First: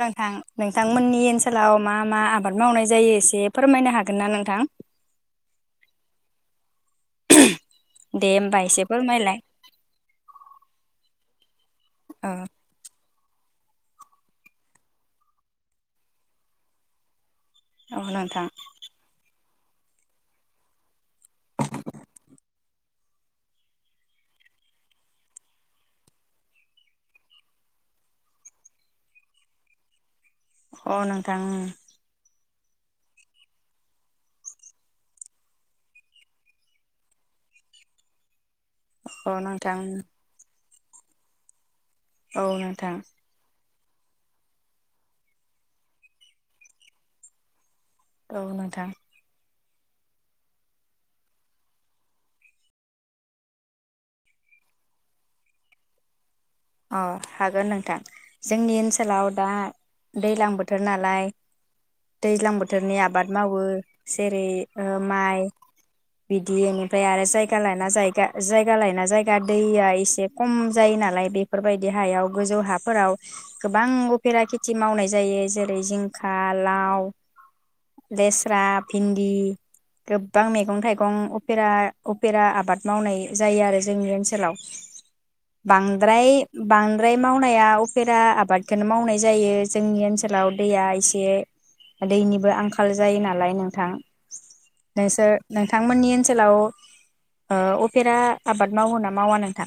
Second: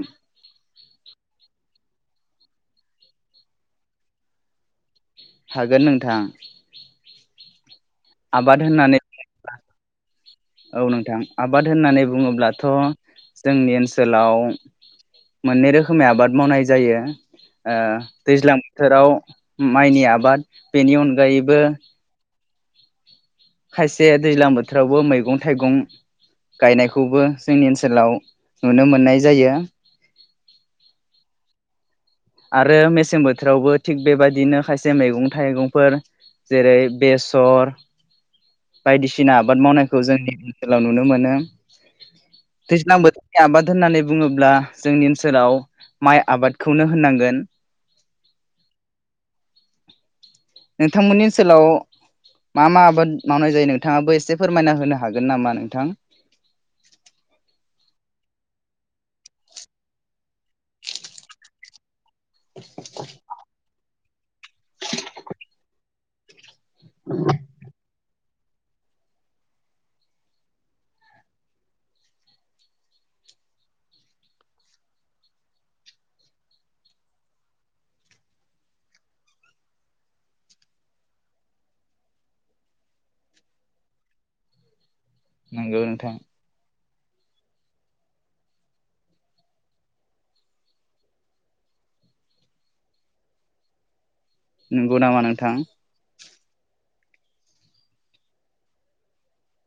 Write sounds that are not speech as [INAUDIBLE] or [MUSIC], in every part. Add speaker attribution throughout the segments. Speaker 1: नोंथां नोंथांमोननि ओनसोलाव मा मा आबाद मावनाय जायो एसे फोरमायनो हागोन ना नोंथां?
Speaker 2: हागोन नोंथां
Speaker 1: [UNINTELLIGIBLE] दे होमबा
Speaker 2: आबाद
Speaker 1: एसे
Speaker 2: होननानै
Speaker 1: फोरमायलाय
Speaker 2: बुङोब्ला औ नोंथां आबाद होननानै
Speaker 1: औ
Speaker 2: बुङोब्लाथ [INAUDIBLE] जोंनि ओनसोलाव मोननै रोखोमै आबाद मावनाय जायो। ओ
Speaker 1: औ नोंथां
Speaker 2: दैज्लां बोथोराव माइनि आबाद बेनि अनगायैबो खायसे दैज्लां बोथोरावबो मैगं थाइगं गायनायखौबो जोंनि ओनसोलाव नुनो मोननाय जायो।
Speaker 1: दां
Speaker 2: आरो मेसें बोथोरावबो थिग बेबाददिनो खायसे मैगं थाइगंफोर जेरै बेसर। बायदिसिना
Speaker 1: अ
Speaker 2: आबाद
Speaker 1: नोंथां
Speaker 2: मावनायखौ जोंनि हेलाव नुनो मोनो।
Speaker 1: औ नोंथां
Speaker 2: देज्लां बोथ नि आबाद [UNINTELLIGIBLE] होननानै बुङोब्ला जोंनि ओनसोलाव माइ आबादखौनो होननांगोन।
Speaker 1: औ नोंथां।
Speaker 2: नोंथांमोननि ओनसोलाव मा मा आबाद मावनाय जायो नोंथाङाबो एसे फोरमायना होनो हागोन नामा नोंथां?
Speaker 1: अ हागोन नोंथां जोंनि ओनसोलाव दा दैलां बोथोर नालाय। दैज्लां बोथोरनि आबाद मावो जेरै ओ माइ बि बिनिफ्राय आरो जायगा लाना जायगा। जायगा लायना जायगा दैया एसे खम जायो नालाय बे बेफोरबायदि हायाव गोजौ हाफोराव गोबां उपेरा खेथि मावनाय जायो जेरै जिंखा लाव लेस्रा भिन्दि गोबां मैगं थाइगं उपेरा उपेरा आबाद मावनाय जायो आरो जोंनि ओनसोलाव।
Speaker 2: नंगौ नोंथां
Speaker 1: बांद्राय बांद्राय मावनाया उफेरा आबादखौनो मावनाय जायो जोंनि ओनसोलाव दैया एसे दैनिबो आंखाल जायो नालाय नोंथां।
Speaker 2: नंगौ नामा
Speaker 1: नोंसोर
Speaker 2: नोंथां
Speaker 1: नोंथांमोननि ओनसोलाव उपेरा आबाद मावो ना मावा नोंथां।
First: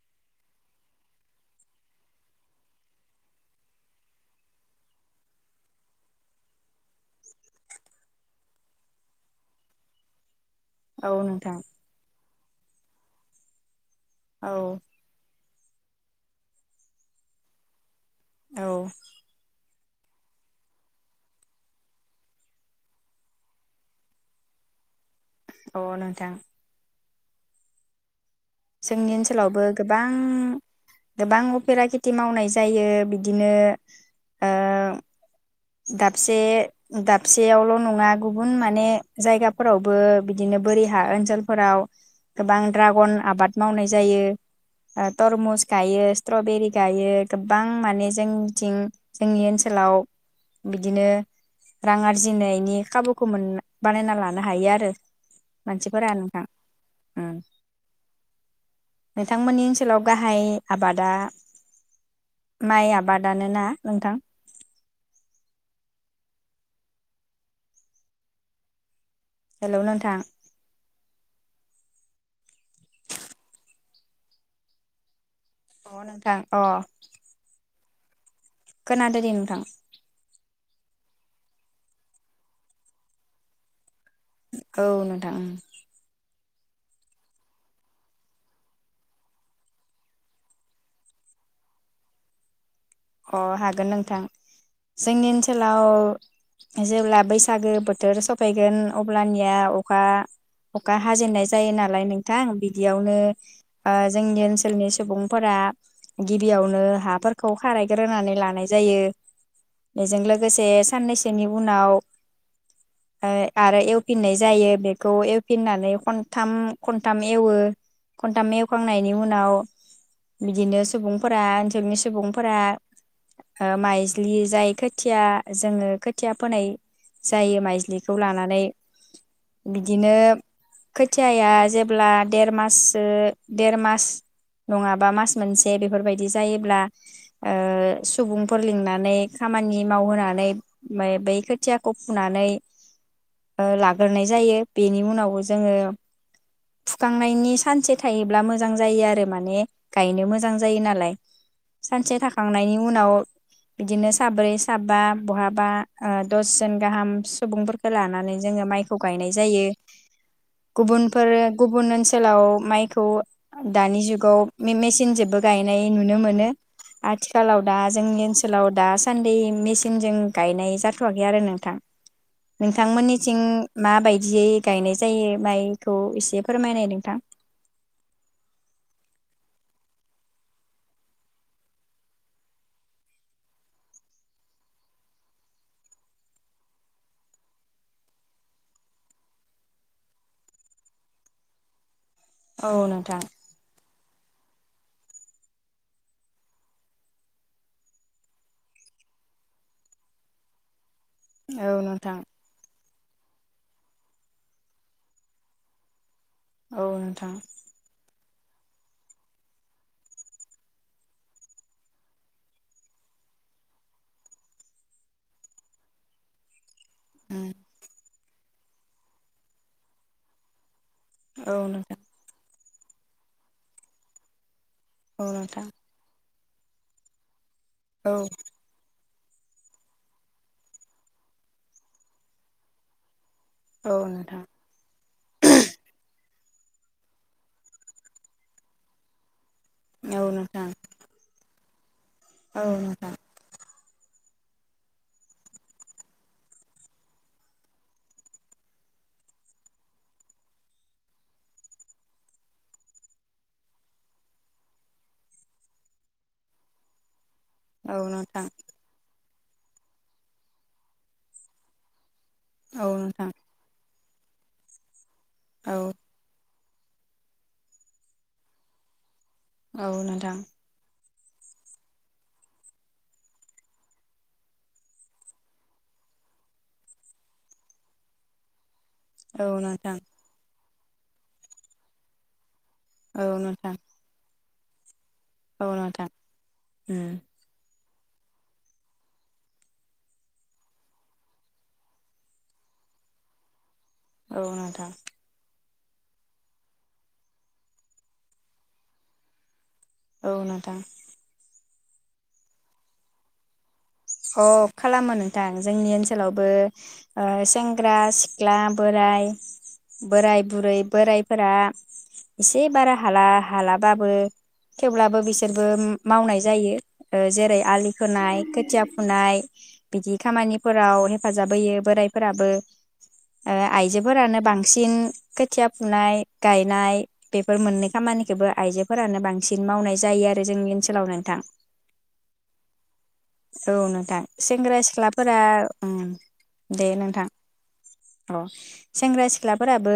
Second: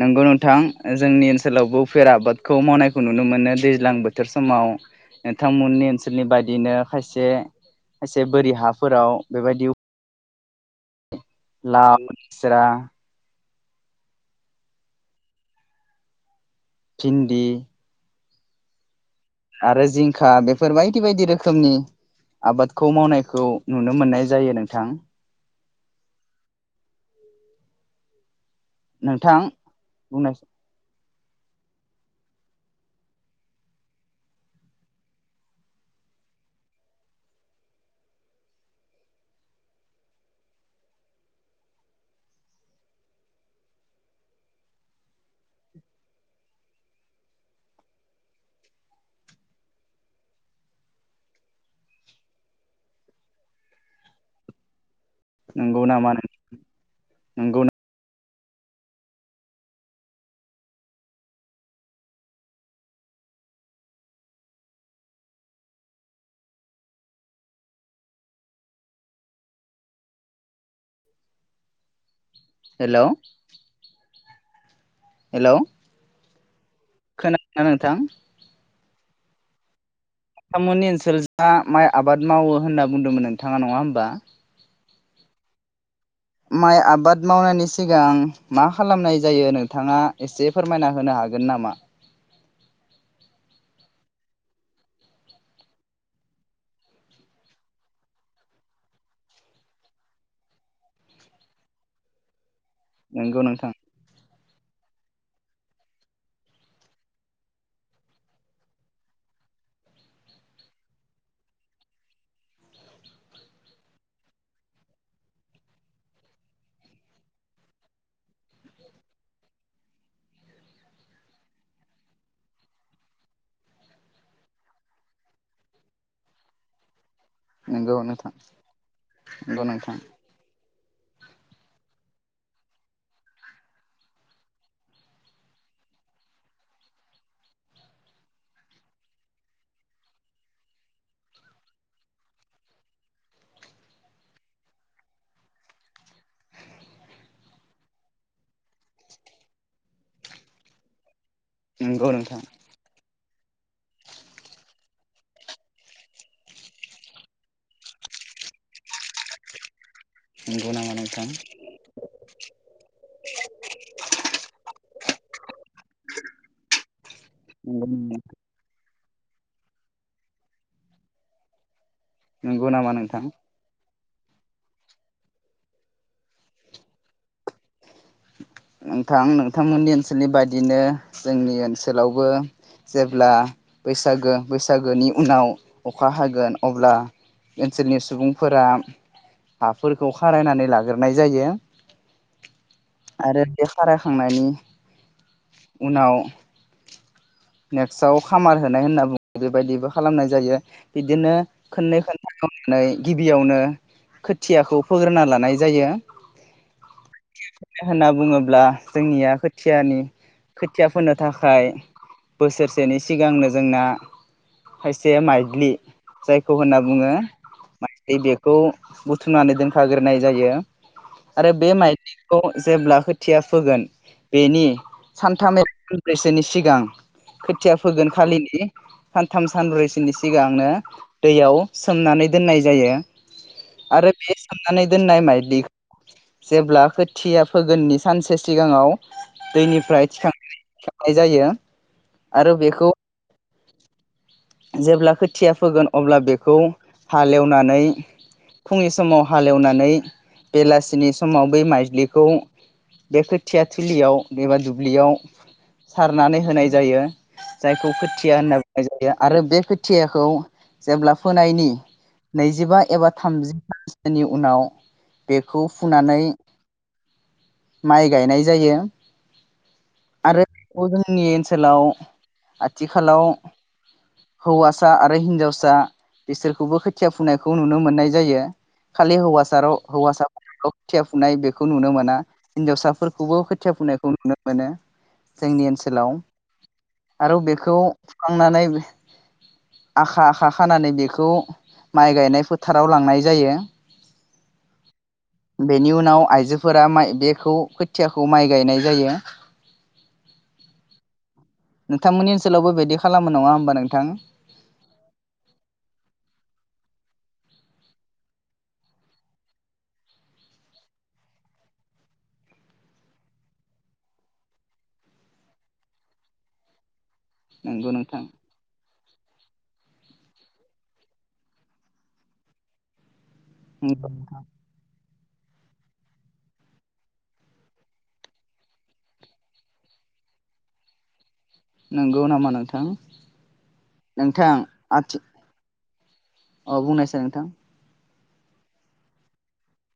Speaker 2: नोंगौ नोंथां जोंनि ओनसोलावबो उफेरा आबादखौ मावनायखौ नुनो मोनो दैज्लां बोथोर समाव नोंथांमोननि ओनसोलनि बायदिनो खायसे खायसे बोरि हाफोराव बेबायदि
Speaker 1: औ नोंथां।
Speaker 2: लाव लेस्रा।
Speaker 1: औ।
Speaker 2: भिन्दि।
Speaker 1: औ।
Speaker 2: आरो जिंखा बेफोर बायदि बायदि रोखोमनि आबादखौ मावनायखौ नुनो मोननाय जायो नोंथां।
Speaker 1: अ' नोंथां। जोंनि
Speaker 2: नोंथां
Speaker 1: ओनसोलावबो गोबां।
Speaker 2: बुंनाय
Speaker 1: गोबां उफेरा खेथि मावनाय जायो बिदिनो। दाबसे दाबसेयावल' नङा गुबुन माने जायगाफोरावबो बिदिनो बोरि हा ओनसोलफोराव गोबां ड्रागन आबाद मावनाय जायो तरमुस गायो स्ट्रबेरि गायो गोबां माने जोंनिथिं जोंनि ओनसोलाव। बिदिनो रां आरजिनायनि खाबुखौ मोन बानायना लानो हायो आरो।
Speaker 2: नंगौ नामा
Speaker 1: मानसिफोरा नोंथां।
Speaker 2: नंगौ
Speaker 1: नोंथांमोननि ओनसोलाव गाहाय आबादा माइ आबादानो ना नोंथां? हेलौ नोंथां।
Speaker 2: हेलौ। हेलौ।
Speaker 1: अ नोंथां अ
Speaker 2: खोनादोंना नोंथां
Speaker 1: खोनादो दे नोंथां
Speaker 2: नोंथांमोननि ओनसोल जा माइ आबाद मावो होनना बुंदोंमोन नोंथाङा नंङा होमबा
Speaker 1: औ नोंथां ओं
Speaker 2: माइ आबाद मावनायनि सिगां मा खालामनाय जायो नोंथाङा एसे फोरमायना होनो हागोन ना
Speaker 1: अ हागोन नोंथां जोंनि ओनसोलाव जेब्ला बैसागो बोथोर सफैगोन अब्लानिया अखा अखा हाजेननाय जायो नालाय नोंथां बेयावनो
Speaker 2: नंगौ नोंथां
Speaker 1: जोंनि ओ ओनसोलनि सुबुंफोरा गिबियावनो हाफोरखौ खारायग्रोनानै लानाय जायो बेजों लोगोसे साननैसोनि उनाव आरो एवफिननाय जायो बेखौ एवफिननानै खनथाम खनथाम एवो खनथाम एवखांनायनि उनाव बिदिनो सुबुंफोरा ओनसोलनि सुबुं फोरा माइज्लि जाय खोथिया जोंङो खोथिया फोनाय जायो
Speaker 2: नंगौ
Speaker 1: माइज्लिखौ
Speaker 2: नोंथां
Speaker 1: लानानै
Speaker 2: नंगौ नोंथां
Speaker 1: बिदिनो खोथियाया जेब्ला देर माससो देर मास नंङाबा मास मोनसे बेफोरबायदि जायोब्ला सुबुंफोर लिंनानै खामानि मावहोनानै बै खोथियाखौ फुनानै लाग्रोनाय जायो बेनि उनाव जोंङो फुखांनायनि सानसे थायोब्ला मोजां जायो आरो माने गायनो मोजां जायो नालाय।
Speaker 2: नंगौ
Speaker 1: सानसे
Speaker 2: नोंथां
Speaker 1: थाखाखांनायनि उनाव। बिदिनो साब्रै साबा बहाबा दसजन गाहाम सुबुंफोरखौो लानानै जोंङो माइखौ गायनाय जायो
Speaker 2: नंगौ नामा नोंथां
Speaker 1: गुबुनफोर गुबुन ओनसोलाव माइखौ दानि जुगाव मेचन जबो गायनाय नुनो मोनो आथिखालाव दा जोंनि
Speaker 2: नंगौ
Speaker 1: ओनसोलाव दा सान्दि मेचिनजों गायनाय जाथवाखै आरो नोंथां
Speaker 2: नामा नोंथां
Speaker 1: नोंथांमोननिथिं माबायदि बिदियै गायनाय जायो माइखौ इसे फोरमायनाय नोंथां
Speaker 2: नोंथां नोंथांमोननि ओनसोलनि बायदिनो जोंनि ओनसोलावबो जेब्ला बैसागो बैसागोनि उनाव अखा हागोन अब्ला ओनसोलनि सुबुंफोरा हाफोरखौ खारायनानै लाग्रोनाय जायो
Speaker 1: औ नोंथां
Speaker 2: आरोे थांनायनि उनाव नेक्स्टआव खामार होनाय होनना बुंङो बेबायदिबो खालामनाय जायो बिदिनो
Speaker 1: औ
Speaker 2: खननै
Speaker 1: नोंथां
Speaker 2: खोनथैनानै गिबियावनो खोथियाखौ फोग्रोना लानाय जायो
Speaker 1: औ नोंथां
Speaker 2: होनना बुंङोब्ला जोंनिया खथियानि खोथिया फोनो थाखाय बोसोरसेनि सिगांनो जोंना खायसे माइलि जायखौ होनना बु बुङो [INAUDIBLE] खौ बुथुमनानै दोनखाग्रोनाय जायो आरो
Speaker 1: औ
Speaker 2: माइ
Speaker 1: नोंथां
Speaker 2: जेब्ला खोथिया फोगोन बेनि
Speaker 1: औ
Speaker 2: सानथाम
Speaker 1: नोंथां
Speaker 2: एब्रैसोनि सिगां खोथिया फोगोन
Speaker 1: औ
Speaker 2: खालिनि सानथाम सानब्रैसोनि सिगांनो दैयाव सोमनानै दोननाय जायो
Speaker 1: औ
Speaker 2: आरो बे
Speaker 1: नोंथां
Speaker 2: सोमनानै दोननाय मायजलि जेब्ला खोथ थिया फोगोननि सानसे सिगाङाव दैनिफ्राय थिखां
Speaker 1: औ नोंथां
Speaker 2: थिखांनाय जायो। आरो
Speaker 1: औ
Speaker 2: बेखौ
Speaker 1: नोंथां
Speaker 2: जेब्ला खोथिया फोगोन अब्ला बेखौ हालेवनानै फुंनि समाव हालेवनानै बेलासिनि समाव बै माइज्लिखौ बे खोथिया थोलियाव एबा दुब्लियाव सारनानै होनाय जायो। जायखौ
Speaker 1: औ
Speaker 2: खोथिया
Speaker 1: नोंथां
Speaker 2: होनना बुंनाय जायो। आरो बे खोथियाखौ जेब्ला फोनायनि नैजिबा
Speaker 1: औ
Speaker 2: एबा
Speaker 1: नोंथां
Speaker 2: थामजि [UNINTELLIGIBLE] बेनि उनाव बेखौ
Speaker 1: औ
Speaker 2: फुनानै माइ गायनाय जायो।
Speaker 1: औ नोंथां।
Speaker 2: आरो बेखौ जोंनि ओनसोलाव आथिखालाव हौवासा आरो हिनजावसा बिसोरखौबो खोथिया फुंनायखौ नुनो मोननाय जायो। खालि हौवासा
Speaker 1: औ
Speaker 2: र'
Speaker 1: नोंथां
Speaker 2: हौवासा [UNINTELLIGIBLE] थिया फुनाय बेखौ नुनो मोना। हिन्जावसाफोरखौबो
Speaker 1: औ
Speaker 2: खोथिया
Speaker 1: नोंथां
Speaker 2: फुनायखौ नुनो मोनो।
Speaker 1: औ नोंथां
Speaker 2: जोंनि
Speaker 1: औ
Speaker 2: ओनसोलाव आरो बेखौ फुखांनानै आखा आखा खानानै बेखौ माइ गायनाय फोथाराव लांनाय जायो।
Speaker 1: औ नोंथां।
Speaker 2: बेनि उनाव आइजोफोरा माइ बेखौ खोथियाखौ माइ गायनाय जायो।
Speaker 1: औ नोंथां।
Speaker 2: नोंथांमोननि ओनसोलावबो बेदि खालामो नङा होमबा नों
Speaker 1: अ' खालामो नोंथां जोंनि ओनसोलावबो ओ सेंग्रा सिख्ला बोराय बोराय बुरै बोरायफोरा एसे बारा हाला हालाबाबो थेवब्लाबो बिसोरबो मावनाय जायो। ओ जेरै
Speaker 2: नंगौ
Speaker 1: आलि
Speaker 2: नोंथां
Speaker 1: खोनाय खोथिया नाय बिदि खामानिफोराव हेफाजाब होयो बोराइफोराबो। ओ आइजोफोरानो बांसिन खोथिया फुनाय गायनाय बेफोर मोननै खामानिखोबो आइजोफोरानो बांसिन मावनाय जायो आरो जोंनि ओनसोलाव नोंथां।
Speaker 2: नंगौ नामा नोंथां?
Speaker 1: औ नोंथां सेंग्रा सिख्लाफोरा उम
Speaker 2: अ
Speaker 1: दे
Speaker 2: बुंनायसाय
Speaker 1: नोंथां। अ सेंग्रा सिख्लाफोराबो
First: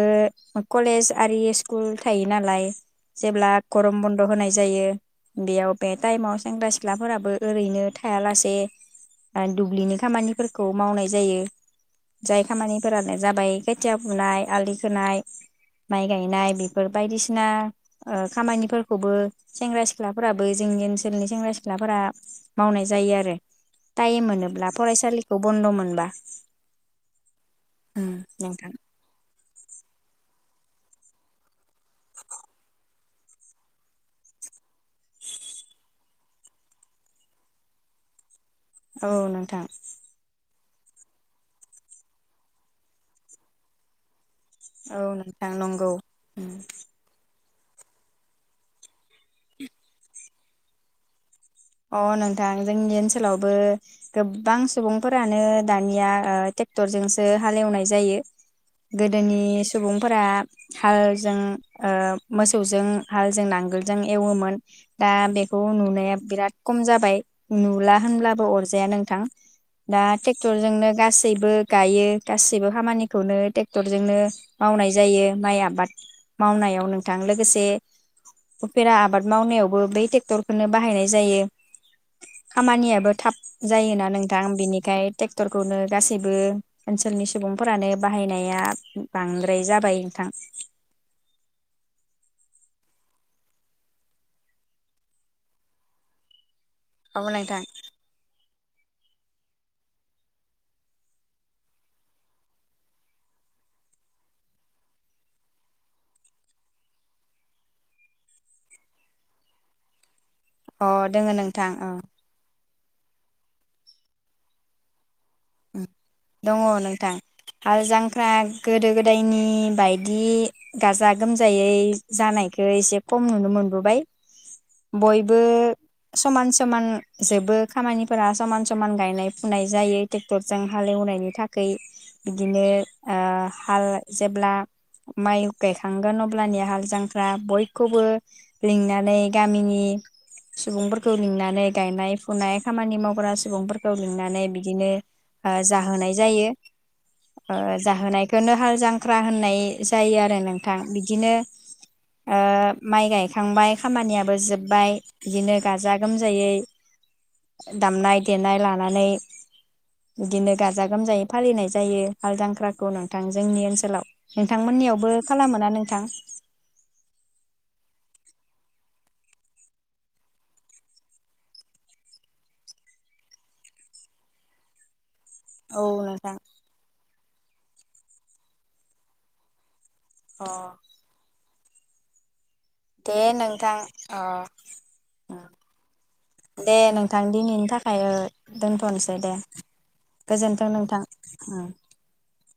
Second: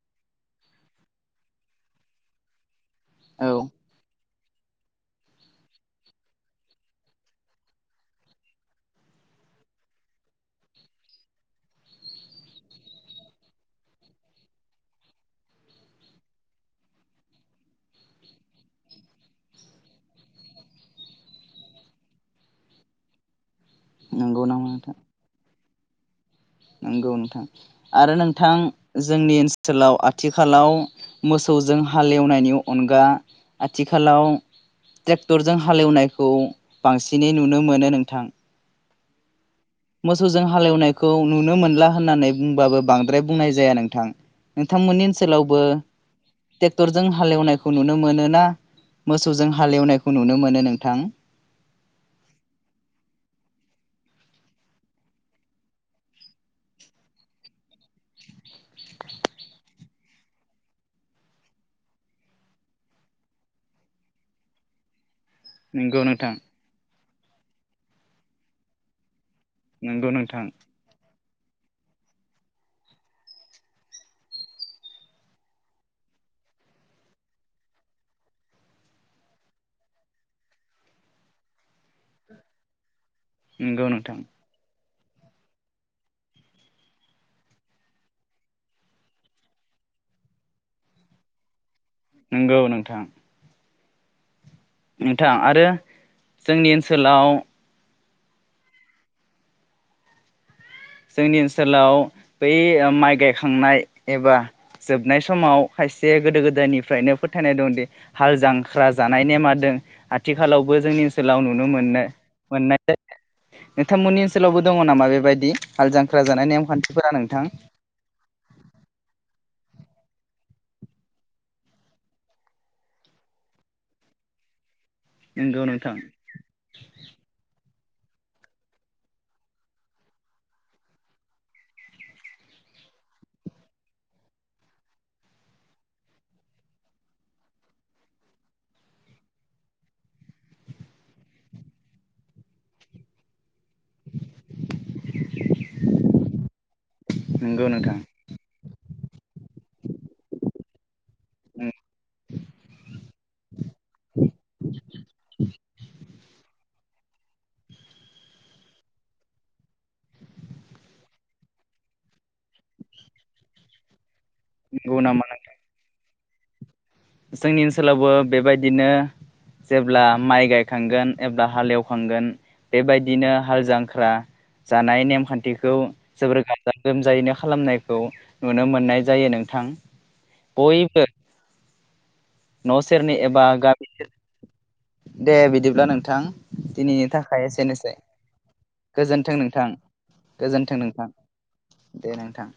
Speaker 1: कलेज आरि स्कुल थायो नालाय जेब्ला
Speaker 2: औ
Speaker 1: गरम बन होनाय जायो बेयाव बे टाइमाव सेंग्रा सिख्लाफोराबो ओरैनो थायालासे ए ओ दुब्लिनि खामानिफोरखौ मावनाय जायो। जाय खामानिफोरानो जाबाय खोथिया फुनाय आलि खोनाय माइ गायनाय बेफोर बायदिसिना ओ खामानिफोरखौबो सेंग्रा सिख्लाफोराबो जोंनि ओनसोलनि सेंग्रा सिख्लाफोरा मावनाय जायो आरो। टाइम
Speaker 2: नंगौ नामा
Speaker 1: मोनोब्ला
Speaker 2: नोंथां
Speaker 1: फरायसालिखौ बन्द' मोन बा
Speaker 2: नंगौ नोंथां आरो नोंथां जोंनि ओनस लाव आथिखालाव मोसौजों हालेवनायनि अनगा आथिखालाव टेक्टरजों हालेवनायखौ बांसिनै नुनो मोनो नोंथां।
Speaker 1: औ नोंथां।
Speaker 2: मोसौजों हालेवनायखौ नुनो मोनला होननानै बुंबाबो बांद्राय बुंनाय जाया नोंथां।
Speaker 1: औ
Speaker 2: नोंथांमोननि
Speaker 1: नोंथां
Speaker 2: ओनसोलावबो
Speaker 1: नंगौ
Speaker 2: टेक्टरजों हालेवनाय खौ नुनो मोनो ना मोसौजों हालएवनायखौ नुनो मोनो नोंथां?
Speaker 1: अ नोंथां जोंनि ओनसोलावबो गोबां सुबुंफोरानो दानिया ओ टेक्टरजोंसो हाल एवनाय जायो गोदोनि सुबुंफोरा हालजों ओ मोसौजों हालजों नांगोलजों एवोमोन। दा बेखौ
Speaker 2: नंगौ
Speaker 1: नुनाया
Speaker 2: नोंथां
Speaker 1: बिराद जाबाय नुला होनब्लाबो अरजाया नोंथां। दा
Speaker 2: नंगौ नोंथां
Speaker 1: टेक्टरजोंनो गास सैबो गायो गासैबो खामानिखौनो ट्रेक्टरजोंनो मावनाय जायो माइ आबाद मावनायाव नोंथां लोगोसे उपेरा आबाद मावनायावबो बै टेक्टरखौनो बाहायनाय जायो। खामानियाबो थाब जायोना नोंथां बिनि खाय टेक्टरखौनो गासैबो ओनसोलनि सुबुंफोरानो बाहायनाया बांद्राय जाबाय नोंथां।
Speaker 2: नोंगौ नोंथां। नोंथां आरो जोंनि
Speaker 1: औ
Speaker 2: ओनसोलाव
Speaker 1: नोंथां
Speaker 2: जोंनि ओनसोलाव बै ओ माइ गायखांनाय एबा जोबनाय समाव खायसे गोदो गोदायनिफ्रायनो फोथायनाय दंदि हाल जांख्रा जानाय नेमा दों। आथिखालावबो जोंनि
Speaker 1: अ दोङो
Speaker 2: ओनसोलाव नुनो
Speaker 1: नोंथां
Speaker 2: मोननाय
Speaker 1: औ
Speaker 2: मोननाय दे नोंथांमोननि ओनसोलावबो दङ नामा बेबायदि? हाल जांख्रा जानाय
Speaker 1: दङ
Speaker 2: नेमखान्थिफोरा
Speaker 1: नोंथां हाल जांख्रा गोदो गोदायनि बायदि गाजा गोमजायै जानायखो एसे खम नुनो मोनबोबाय। बयबो
Speaker 2: नंगौ नोंथां
Speaker 1: समान समान जोबो। खामानिफोरा समान समान गायनाय फुनाय जायो टेक्टरजों हालेवनायनि थाखै बिदिनो ओ हाल जेब्ला माइ गायखांगोन अब्लानि हाल जांख्रा बयखौबो लिंनानै गामिनि सुबुंफोरखौ लिंनानै गायनाय फुनाय खामानि मावग्रा सुबुंफोर खौ लिंनानै बिदिनो ओ जाहोनाय जायो ओ
Speaker 2: नंगौ नोंथां
Speaker 1: जाहोनायखोनो हाल जांख्रा होननाय जायो आरो नोंथां बिदिनो ओ माइ गायखांबाय खामानिया जोबबाय बिदिनो गाजा गोमजायै दामनाय देनाय लानानै बिदिनो गाजा गोमजायै फालिनाय जायो हालजांख्राखौ नोंथां जोंनि ओनसोलाव।
Speaker 2: नंगौ
Speaker 1: नोंथांमोननियावबो
Speaker 2: नामा
Speaker 1: खालामोना नोंथां?
Speaker 2: जोंनि ओनसोलावबो बेबायदिनो जेब्ला माइ गायखांगोन एब्ला हाल एवखांगोन बेबायदिनो हाल जांख्रा जानाय नेम खान्थिखौ
Speaker 1: औ नोंथां
Speaker 2: जोबोर गाजा गोमजायैनो खालामनायखौ नुनो मोननाय जायो नोंथां।
Speaker 1: अ
Speaker 2: बयबो। न' सेरनि
Speaker 1: दे
Speaker 2: एबा
Speaker 1: नोंथां
Speaker 2: गामि
Speaker 1: अ
Speaker 2: सेरनि दे बिदिब्ला नोंथां
Speaker 1: दे
Speaker 2: दिनैनि
Speaker 1: नोंथां
Speaker 2: थाखाय
Speaker 1: दिनैनि
Speaker 2: एसेनोसै
Speaker 1: थाखाय ओ दोनथ'नोसै दे
Speaker 2: गोजोनथों नोंथां गोजोनथों नोंथां
Speaker 1: उम
Speaker 2: दे नोंथां।